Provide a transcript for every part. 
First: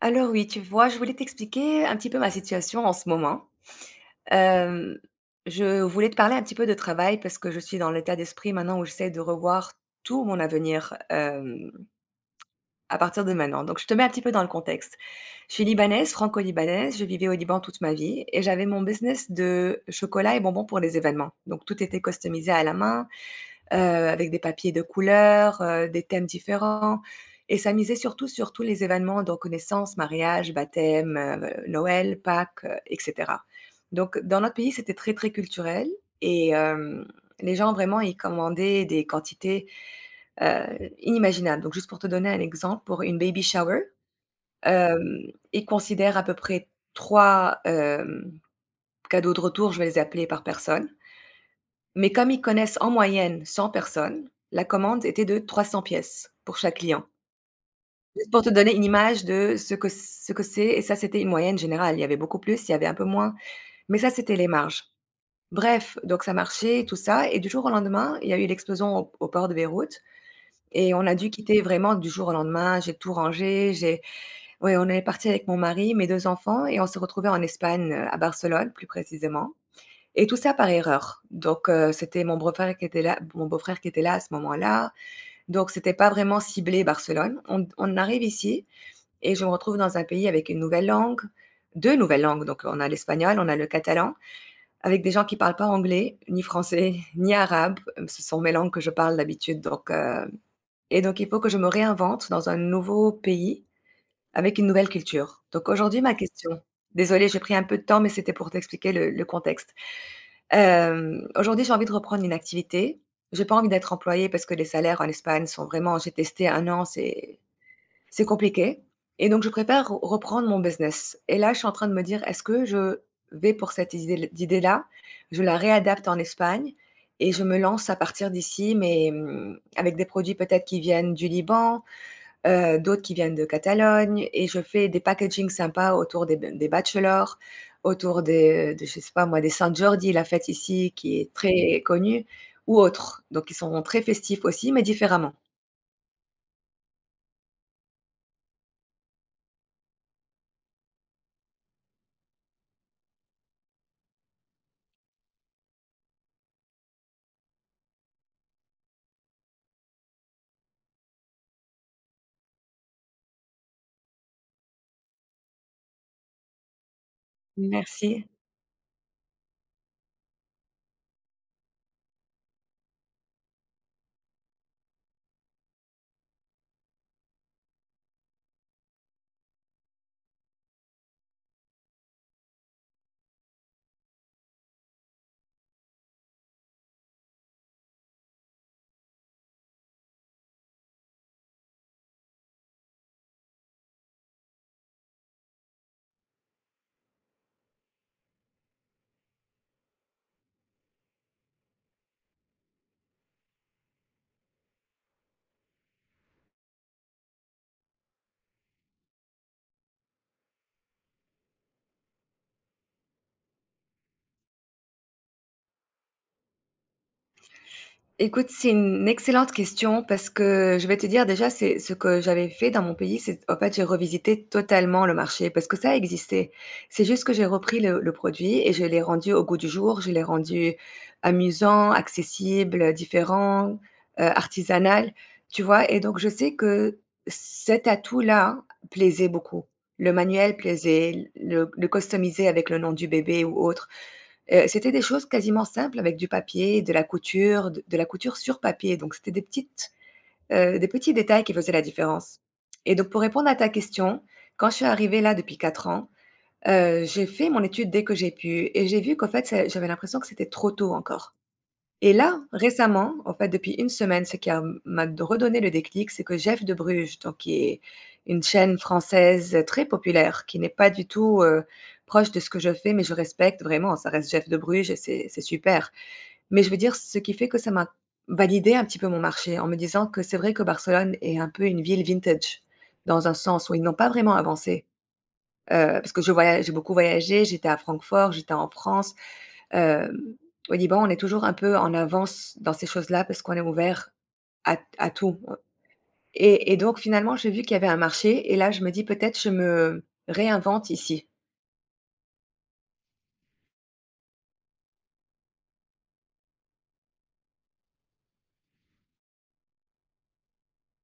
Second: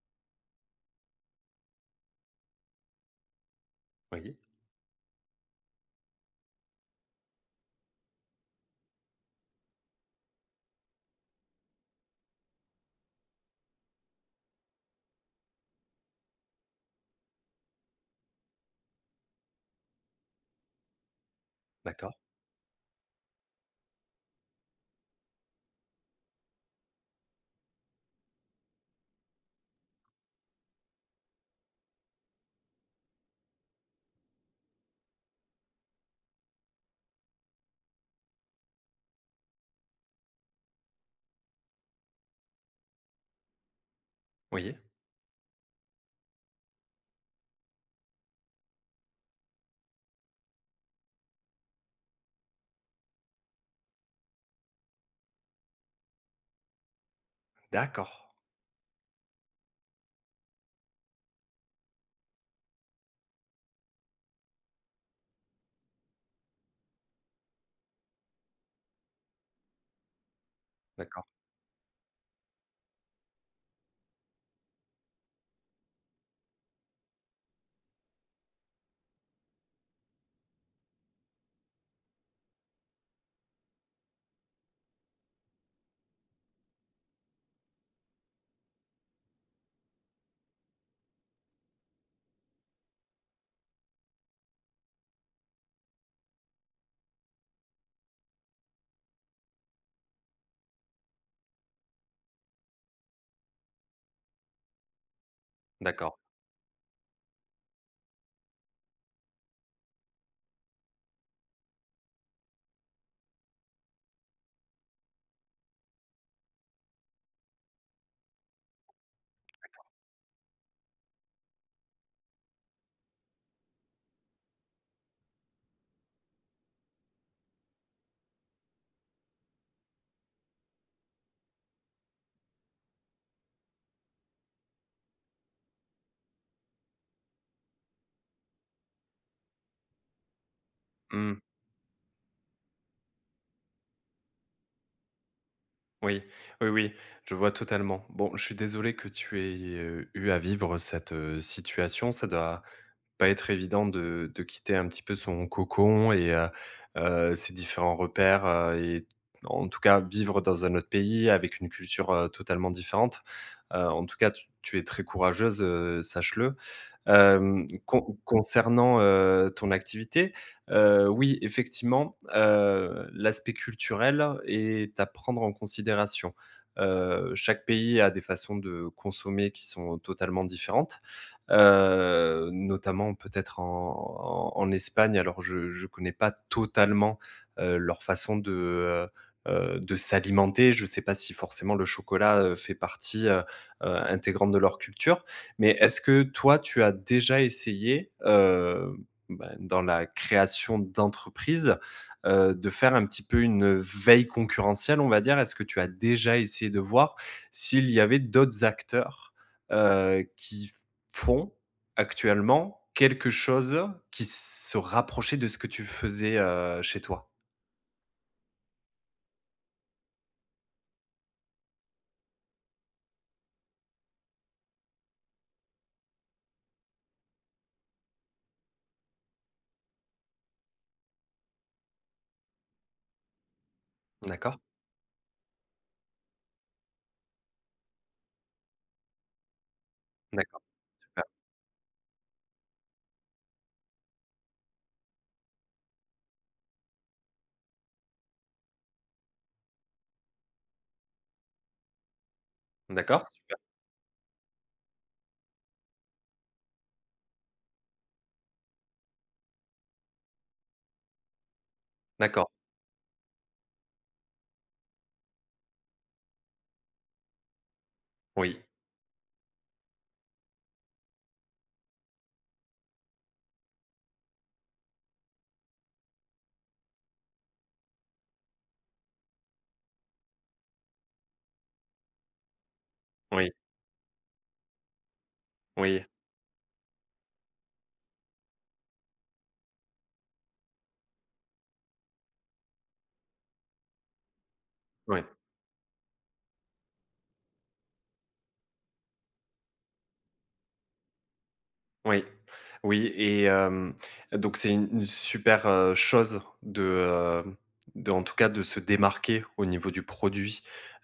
Alors oui, tu vois, je voulais t'expliquer un petit peu ma situation en ce moment. Oui, Hem, je voulais te parler un petit peu de travail parce que je suis dans l'état d'esprit maintenant où j'essaie de revoir tout mon avenir, à partir de maintenant. Donc je te mets un petit peu dans le contexte. Je suis libanaise, franco-libanaise, je vivais au Liban toute ma vie et j'avais mon business de chocolat et bonbons pour les événements. Donc tout était d'accord, customisé à la main, heu, avec des papiers de couleur, des thèmes différents et ça misait surtout sur tous les événements, donc naissance, mariage, baptême, Noël, Pâques, et cetera. Donc dans notre pays, c'était très, très culturel et les gens vraiment, ils commandaient des quantités, heu, inimaginables. Donc juste pour te donner un exemple, pour une baby shower, oui, hem, ils considèrent à peu près 3 cadeaux de retour, je vais les appeler, par personne. Mais comme ils connaissent en moyenne 100 personnes, la commande était de 300 pièces pour chaque client. d'accord, Juste pour te donner une image de ce que c'est et ça, c'était une moyenne générale. Il y avait beaucoup plus, il y avait un peu moins, mais ça, c'était les marges. Bref, donc ça marchait, tout ça et du jour au lendemain, il y a eu l'explosion au port de Beyrouth et on a d'accord, dû quitter vraiment du jour au lendemain. J'ai tout rangé, j'ai ouais, on est parti avec mon mari, mes 2 enfants et on s'est retrouvés en Espagne, à Barcelone plus précisément et tout ça par erreur. Donc c'était mon beau-frère qui était là à ce moment-là, donc c'était pas vraiment ciblé Barcelone. On arrive ici et je me retrouve dans un pays avec une nouvelle langue, 2 nouvelles langues, donc on a l'espagnol, on a le catalan, avec des gens qui parlent pas anglais, ni français, ni arabe. Ce sont mes langues que je parle d'habitude, donc et donc il faut que je me réinvente dans un nouveau pays avec une nouvelle culture. Donc aujourd'hui ma d'accord. question. Désolée, j'ai pris un peu de temps, mais c'était pour t'expliquer le contexte. Aujourd'hui, j'ai envie de reprendre une activité. J'ai pas envie d'être employée parce que les salaires en Espagne sont vraiment, j'ai testé 1 an, c'est compliqué et donc je préfère re reprendre mon business et là, je suis en train de me dire: «Est-ce que je vais pour cette idée d'idée-là, je la réadapte en Espagne et je me lance à partir d'ici mais, avec des produits peut-être qui viennent du Liban, d'autres qui viennent de Catalogne et je fais des packagings sympas autour des bachelors, autour des, de je sais pas moi, des saint Jordi, la fête ici qui est Mmh, très connue ou autres. Donc ils sont très festifs aussi, mais différemment. oui, oui, oui, je vois totalement. Bon, je suis désolé que tu aies, eu à vivre cette, situation. Ça doit pas être évident de quitter un petit peu son cocon et ses différents repères, et en tout cas, vivre dans un autre pays avec une culture, totalement différente. En tout cas, tu es très courageuse, sache-le. Hem, con Merci. Concernant, ton activité, oui, effectivement, l'aspect culturel est à prendre en considération. Chaque pays a des façons de consommer qui sont totalement différentes, notamment peut-être en Espagne. Alors je ne connais pas totalement, leur façon de s'alimenter. Je ne sais pas si forcément le chocolat, fait partie, intégrante de leur culture. Mais est-ce que toi, tu as déjà essayé, bah, dans la création d'entreprise, de faire un petit peu une, veille concurrentielle, on va dire? Est-ce que tu as déjà essayé de voir s'il y avait d'autres acteurs, qui font actuellement quelque chose qui se rapprochait de ce que tu faisais, chez toi? Écoute, c'est une excellente question parce que je vais te dire déjà, c'est ce que j'avais fait dans mon pays, c'est en fait, j'ai revisité totalement le marché parce que ça existait. C'est juste que j'ai repris le produit et je l'ai rendu au goût du jour, je l'ai rendu amusant, accessible, différent, D'accord, artisanal, tu vois. Et donc, je sais que cet atout-là plaisait beaucoup. Le manuel d'accord, super. plaisait, le customiser avec le nom du bébé ou autre. C'était des choses quasiment simples avec du papier, de la couture, de la couture sur papier, donc c'était des petits détails qui faisaient la différence et donc pour D'accord, répondre à ta question, quand je suis arrivée là depuis 4 ans, j'ai fait mon étude dès que j'ai pu et j'ai vu qu'en fait, c'est j'avais l'impression que c'était trop tôt encore. Et là, d'accord. récemment, en fait, depuis une semaine, ce qui a m'a redonné le déclic, c'est que Jeff de Bruges, donc qui est une Oui, chaîne française, très populaire, qui n'est pas du tout, proche de ce que je fais, mais je respecte vraiment, ça reste Jeff de Bruges et c'est super. Mais je veux dire, ce qui fait que ça m'a validé un petit peu mon marché en me disant que c'est vrai que Barcelone est un peu une ville vintage, dans un oui, sens où ils n'ont pas vraiment avancé. Oui, Parce que je voyage, j'ai beaucoup voyagé, j'étais à Francfort, j'étais en France. Hem, Au Liban, on est toujours un peu en avance dans ces choses-là parce qu'on est ouvert à oui, tout, et donc finalement, j'ai vu qu'il y avait un marché et là, je me dis: «Peut-être je me réinvente ici». oui. Oui et donc c'est une super, chose de, en tout cas de se démarquer au niveau du produit,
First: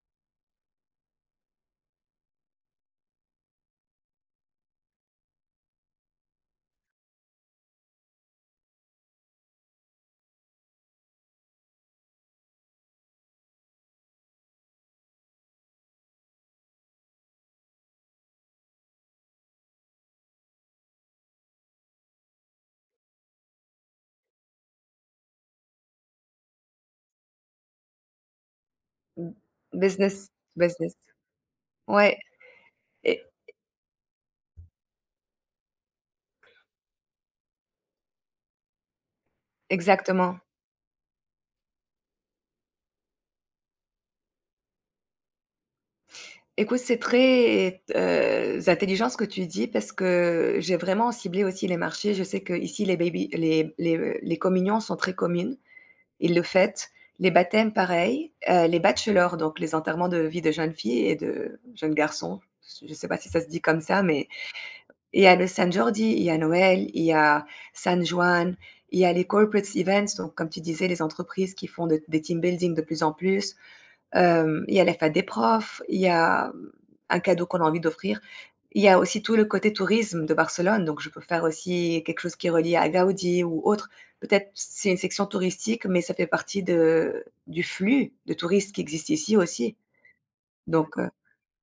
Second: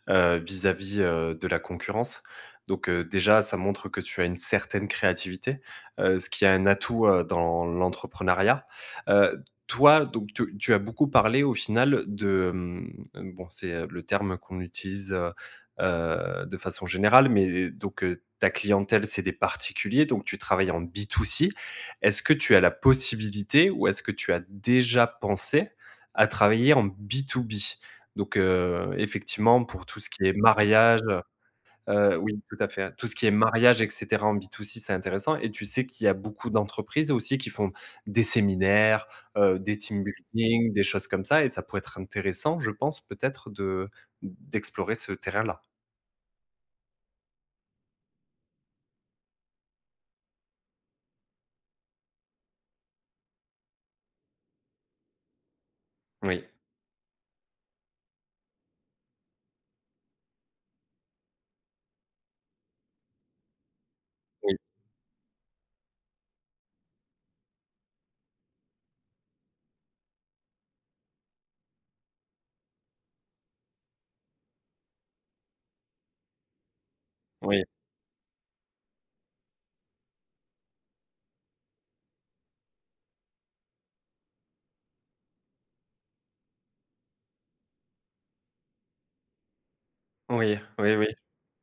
vis-à-vis, de la concurrence. Donc, déjà ça montre que tu as une certaine créativité, ce qui est un atout, dans l'entrepreneuriat. Toi donc tu as beaucoup parlé au final de, bon c'est, le terme qu'on utilise, de façon générale mais donc, ta clientèle c'est des particuliers donc tu travailles en B2C. Est-ce que tu as la possibilité ou est-ce que tu as déjà pensé à travailler en B2B? Donc, Mmh. effectivement, pour tout ce qui Business, est business. mariage, Ouais, oui, tout à fait, tout ce e qui est mariage et cetera en B2C, c'est intéressant et tu sais qu'il y a beaucoup d'entreprises aussi qui font des séminaires, des team exactement. building, des choses comme ça et ça pourrait être intéressant, je pense, peut-être de d'explorer ce terrain-là. Écoute, c'est très, intelligent ce que tu dis parce que j'ai vraiment ciblé aussi les marchés. Je sais que ici les baby les communions sont très communes. Ils le Oui, fêtent. Les baptêmes, pareil. Les bachelors, donc les enterrements de vie de jeunes filles et de jeunes garçons, je sais pas si ça se dit comme ça, mais oui, il y a le San Jordi, il y a Noël, il y a San Juan, il y a les corporate events, donc comme tu disais, les entreprises qui font de des team building de plus en plus. Il y a la fête des profs, il y a, un cadeau qu'on a oui, envie d'offrir, il y a aussi tout le côté tourisme de Barcelone, donc je peux faire aussi quelque chose qui est relié à Gaudi ou autre. Peut-être c'est une section touristique, mais ça fait partie de du flux de touristes qui existe ici aussi. oui, oui, Donc, oui.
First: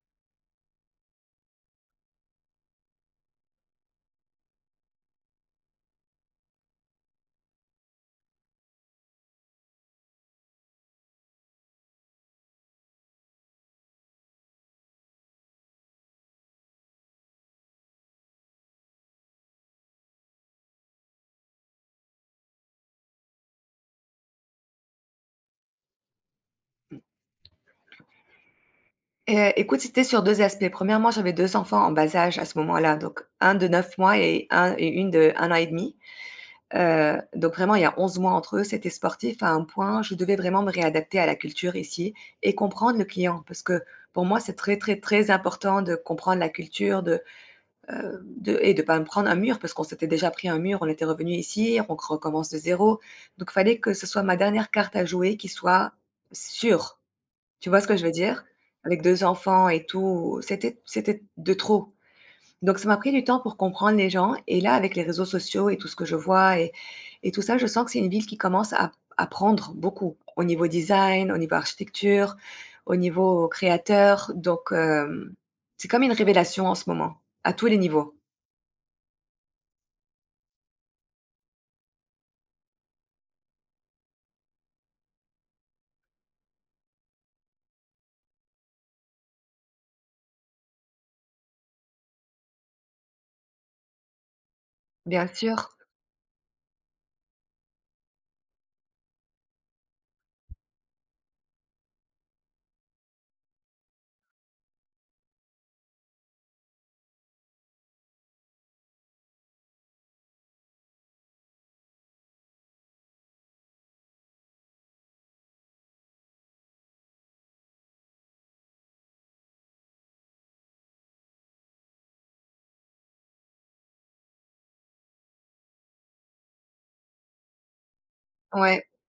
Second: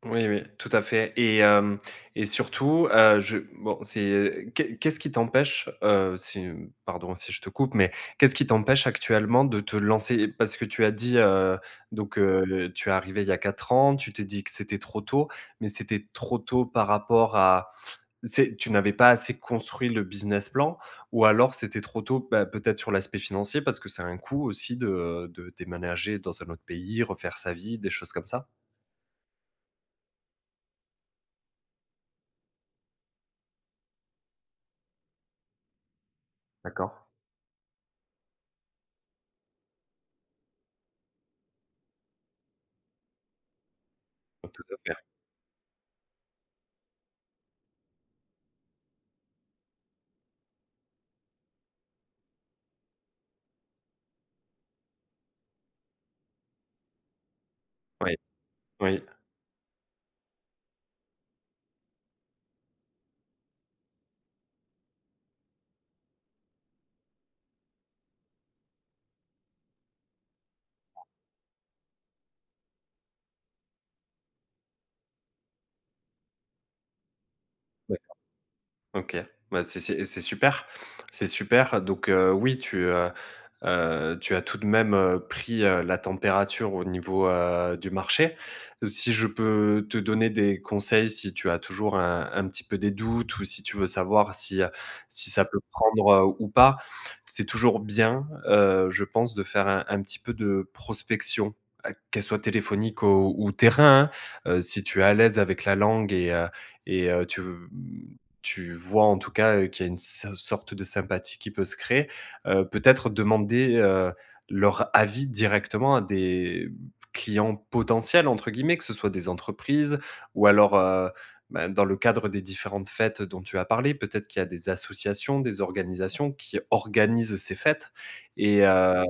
Oui, oui, tout à fait et hem et surtout, je bon, c'est qu'est qu'est-ce qui t'empêche, si, pardon si je te coupe, mais qu'est-ce qui t'empêche actuellement de te lancer? Parce que tu as dit, donc tu es arrivé il y a 4 ans, tu t'es dit que c'était trop tôt, mais c'était trop tôt par rapport à c'est tu n'avais pas assez construit le business plan ou alors c'était trop tôt, bah, peut-être sur l'aspect financier parce que c'est un coût aussi de déménager dans un autre pays, refaire sa vie, des choses comme ça? et écoute, c'était sur 2 aspects. Premièrement, j'avais 2 enfants en bas âge à ce moment-là, donc un de 9 mois et un et une de 1 an et demi. D'accord. Donc vraiment, il y a 11 mois entre eux. C'était sportif à un point, je devais vraiment me réadapter à la culture ici et comprendre le client parce que pour moi, c'est Tout à très, très, fait. très important de comprendre la culture, de et de pas me prendre un mur parce qu'on s'était déjà pris un mur, on était revenu ici, on c recommence de zéro. Donc fallait que ce soit ma dernière carte à jouer qui soit sûre. Tu vois ce que je veux Oui, dire? Avec oui. 2 enfants et tout, c'était de trop. Donc ça m'a pris du temps pour comprendre les gens et là, avec les réseaux sociaux et tout ce que je vois et tout ça, je sens que c'est une ville qui commence à prendre beaucoup au niveau design, au niveau architecture, au niveau créateur. Donc c'est comme une révélation en ce moment, à tous les niveaux. OK. Bah, c'est super, c'est super. Donc, oui, tu, tu as tout de même, pris, la température au niveau, du marché. Si je peux te donner des conseils, si tu as toujours un petit peu des doutes ou si tu veux savoir si, Bien si ça peut sûr, prendre, ou pas, c'est toujours bien, je pense, de faire un petit peu de prospection, qu'elle soit téléphonique ou terrain, hein. Si tu es à l'aise avec la langue et et heu, tu v tu vois en tout cas, qu'il y a une sorte de sympathie qui peut se créer. Peut-être demander, leur avis directement à des «clients potentiels» entre guillemets, que ce soit des entreprises ou alors, ben, dans le cadre des différentes fêtes dont tu as parlé, peut-être qu'il y a des associations, des organisations qui organisent ces fêtes et ouais, heu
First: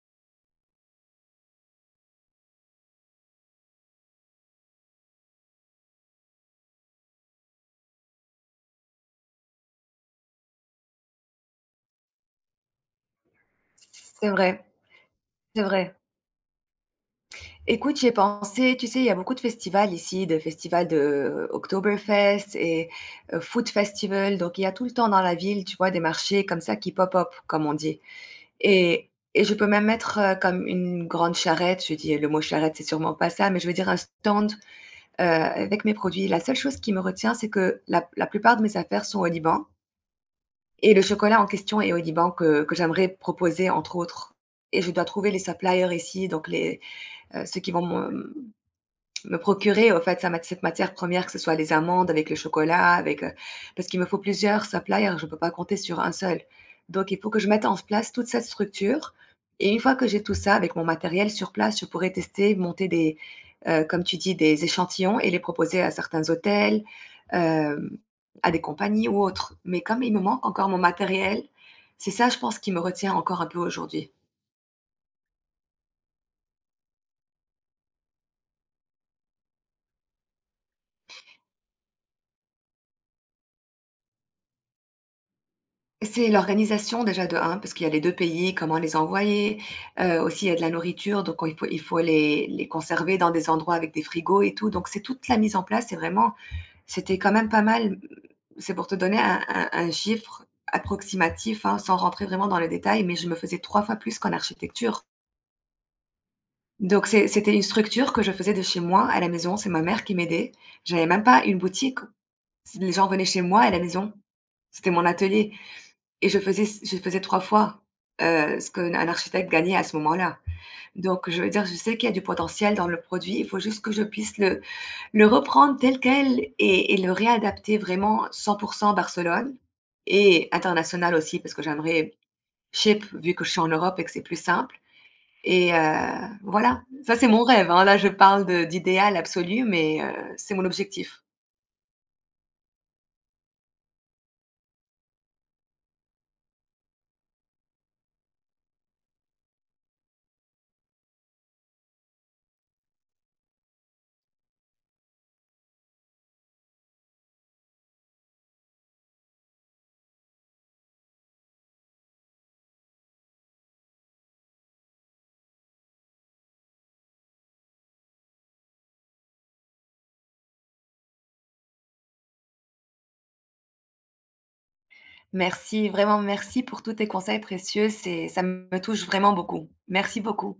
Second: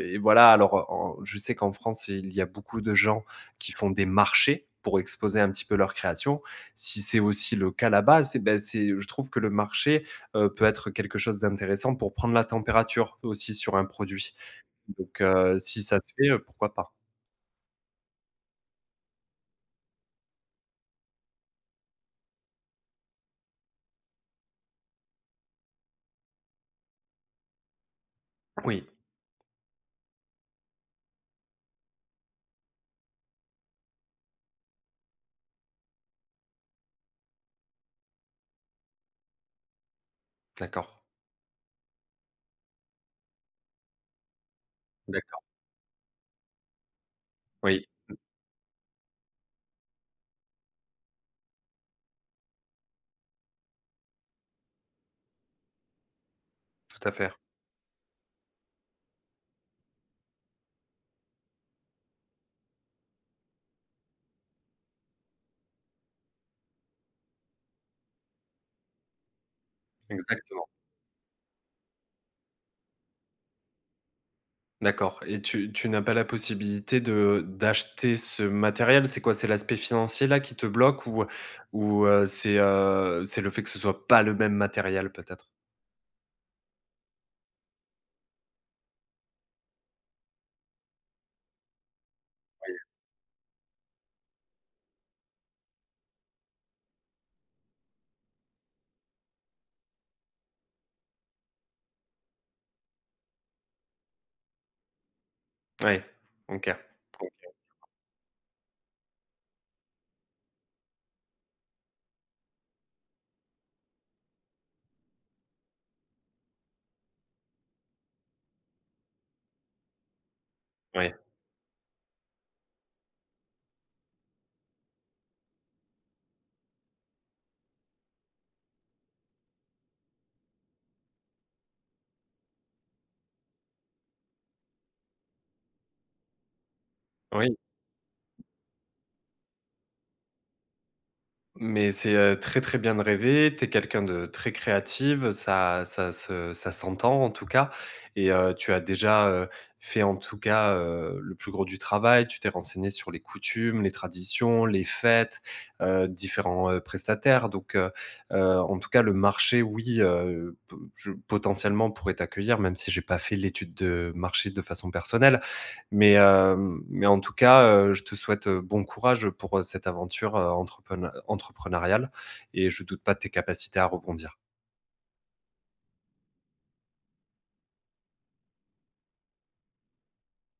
et voilà, alors en je sais qu'en France, il y a beaucoup de gens qui font des marchés pour exposer un petit peu leurs créations si c'est aussi le cas là-bas, c'est ben, c'est je trouve que le marché, peut être quelque chose d'intéressant pour prendre la température aussi sur un c'est produit. vrai, Donc c'est si vrai. ça se fait, pourquoi pas? Écoute, j'y ai pensé, tu sais, il y a beaucoup de festivals ici, de festivals de Oktoberfest et Food Festival, donc il y a tout le temps dans la ville, tu vois, des marchés comme ça qui pop up, comme on dit Oui, et je peux même mettre, comme une grande charrette, je dis le mot charrette, c'est sûrement pas ça, mais je veux dire un stand, avec mes produits. La seule chose qui me retient, c'est que la plupart de mes affaires sont au Liban. d'accord, Et le chocolat en question est au Liban que j'aimerais proposer entre autres et je dois trouver les d'accord. suppliers ici donc les, ceux qui vont Oui, me procurer, au fait, sa mat cette matière première, que ce soit les amandes avec le chocolat, avec, parce qu'il me faut plusieurs suppliers, je ne peux pas compter sur un seul. tout Donc à il faut fait. que je mette en place toute cette structure et une fois que j'ai tout ça avec mon matériel sur place, je pourrais tester, monter des, comme tu dis, des échantillons et les proposer à certains hôtels, hem, à des compagnies ou autres. Mais comme il me manque encore Exactement. mon matériel, c'est ça, je pense, qui me retient encore un peu aujourd'hui. D'accord et tu n'as pas la possibilité de d'acheter ce matériel? C'est quoi? C'est l'aspect financier là qui te bloque ou c'est le fait que ce soit pas le même matériel peut-être? C'est l'organisation déjà de un parce qu'il y a les 2 pays, comment les envoyer, aussi il y a de la nourriture, donc il faut les conserver dans des endroits avec des frigos et tout, donc c'est toute la mise en place, c'est vraiment c'était quand même pas mal. C'est pour te donner un chiffre approximatif, hein, sans rentrer vraiment dans le détail, mais je me faisais 3 fois plus qu'en architecture. Ouais, OK. Donc OK. c'était une structure que je faisais de chez moi à la maison, c'est ma mère qui m'aidait. J'avais même pas une boutique, les gens venaient chez moi à la maison. C'était mon atelier. Et je faisais 3 fois, ce qu'un architecte gagnait à ce moment-là. Ouais. Donc je veux dire, je sais qu'il y a du potentiel dans le produit, il faut juste que je puisse le reprendre tel quel et le réadapter vraiment 100 Barcelone et international aussi parce que j'aimerais ship vu que je suis en Europe et que c'est plus simple et voilà. Ça, c'est mon Oui. rêve, hein, là je parle de d'idéal absolu, mais c'est mon objectif. Mais c'est, très, très bien de rêver. Tu es quelqu'un de très créative, ça s'entend en tout cas et tu as déjà, fait en tout cas, le plus gros du travail. Tu t'es renseigné sur les coutumes, les traditions, les fêtes, différents, prestataires donc en tout cas le marché oui, p je potentiellement pourrait t'accueillir même si j'ai pas fait l'étude de marché de façon personnelle. Mais, mais en tout cas, je te souhaite, bon courage pour, cette aventure, entrepreneuriale et je doute pas de tes capacités à rebondir. Merci, vraiment merci pour tous tes conseils précieux, c'est ça me touche vraiment beaucoup. Merci beaucoup.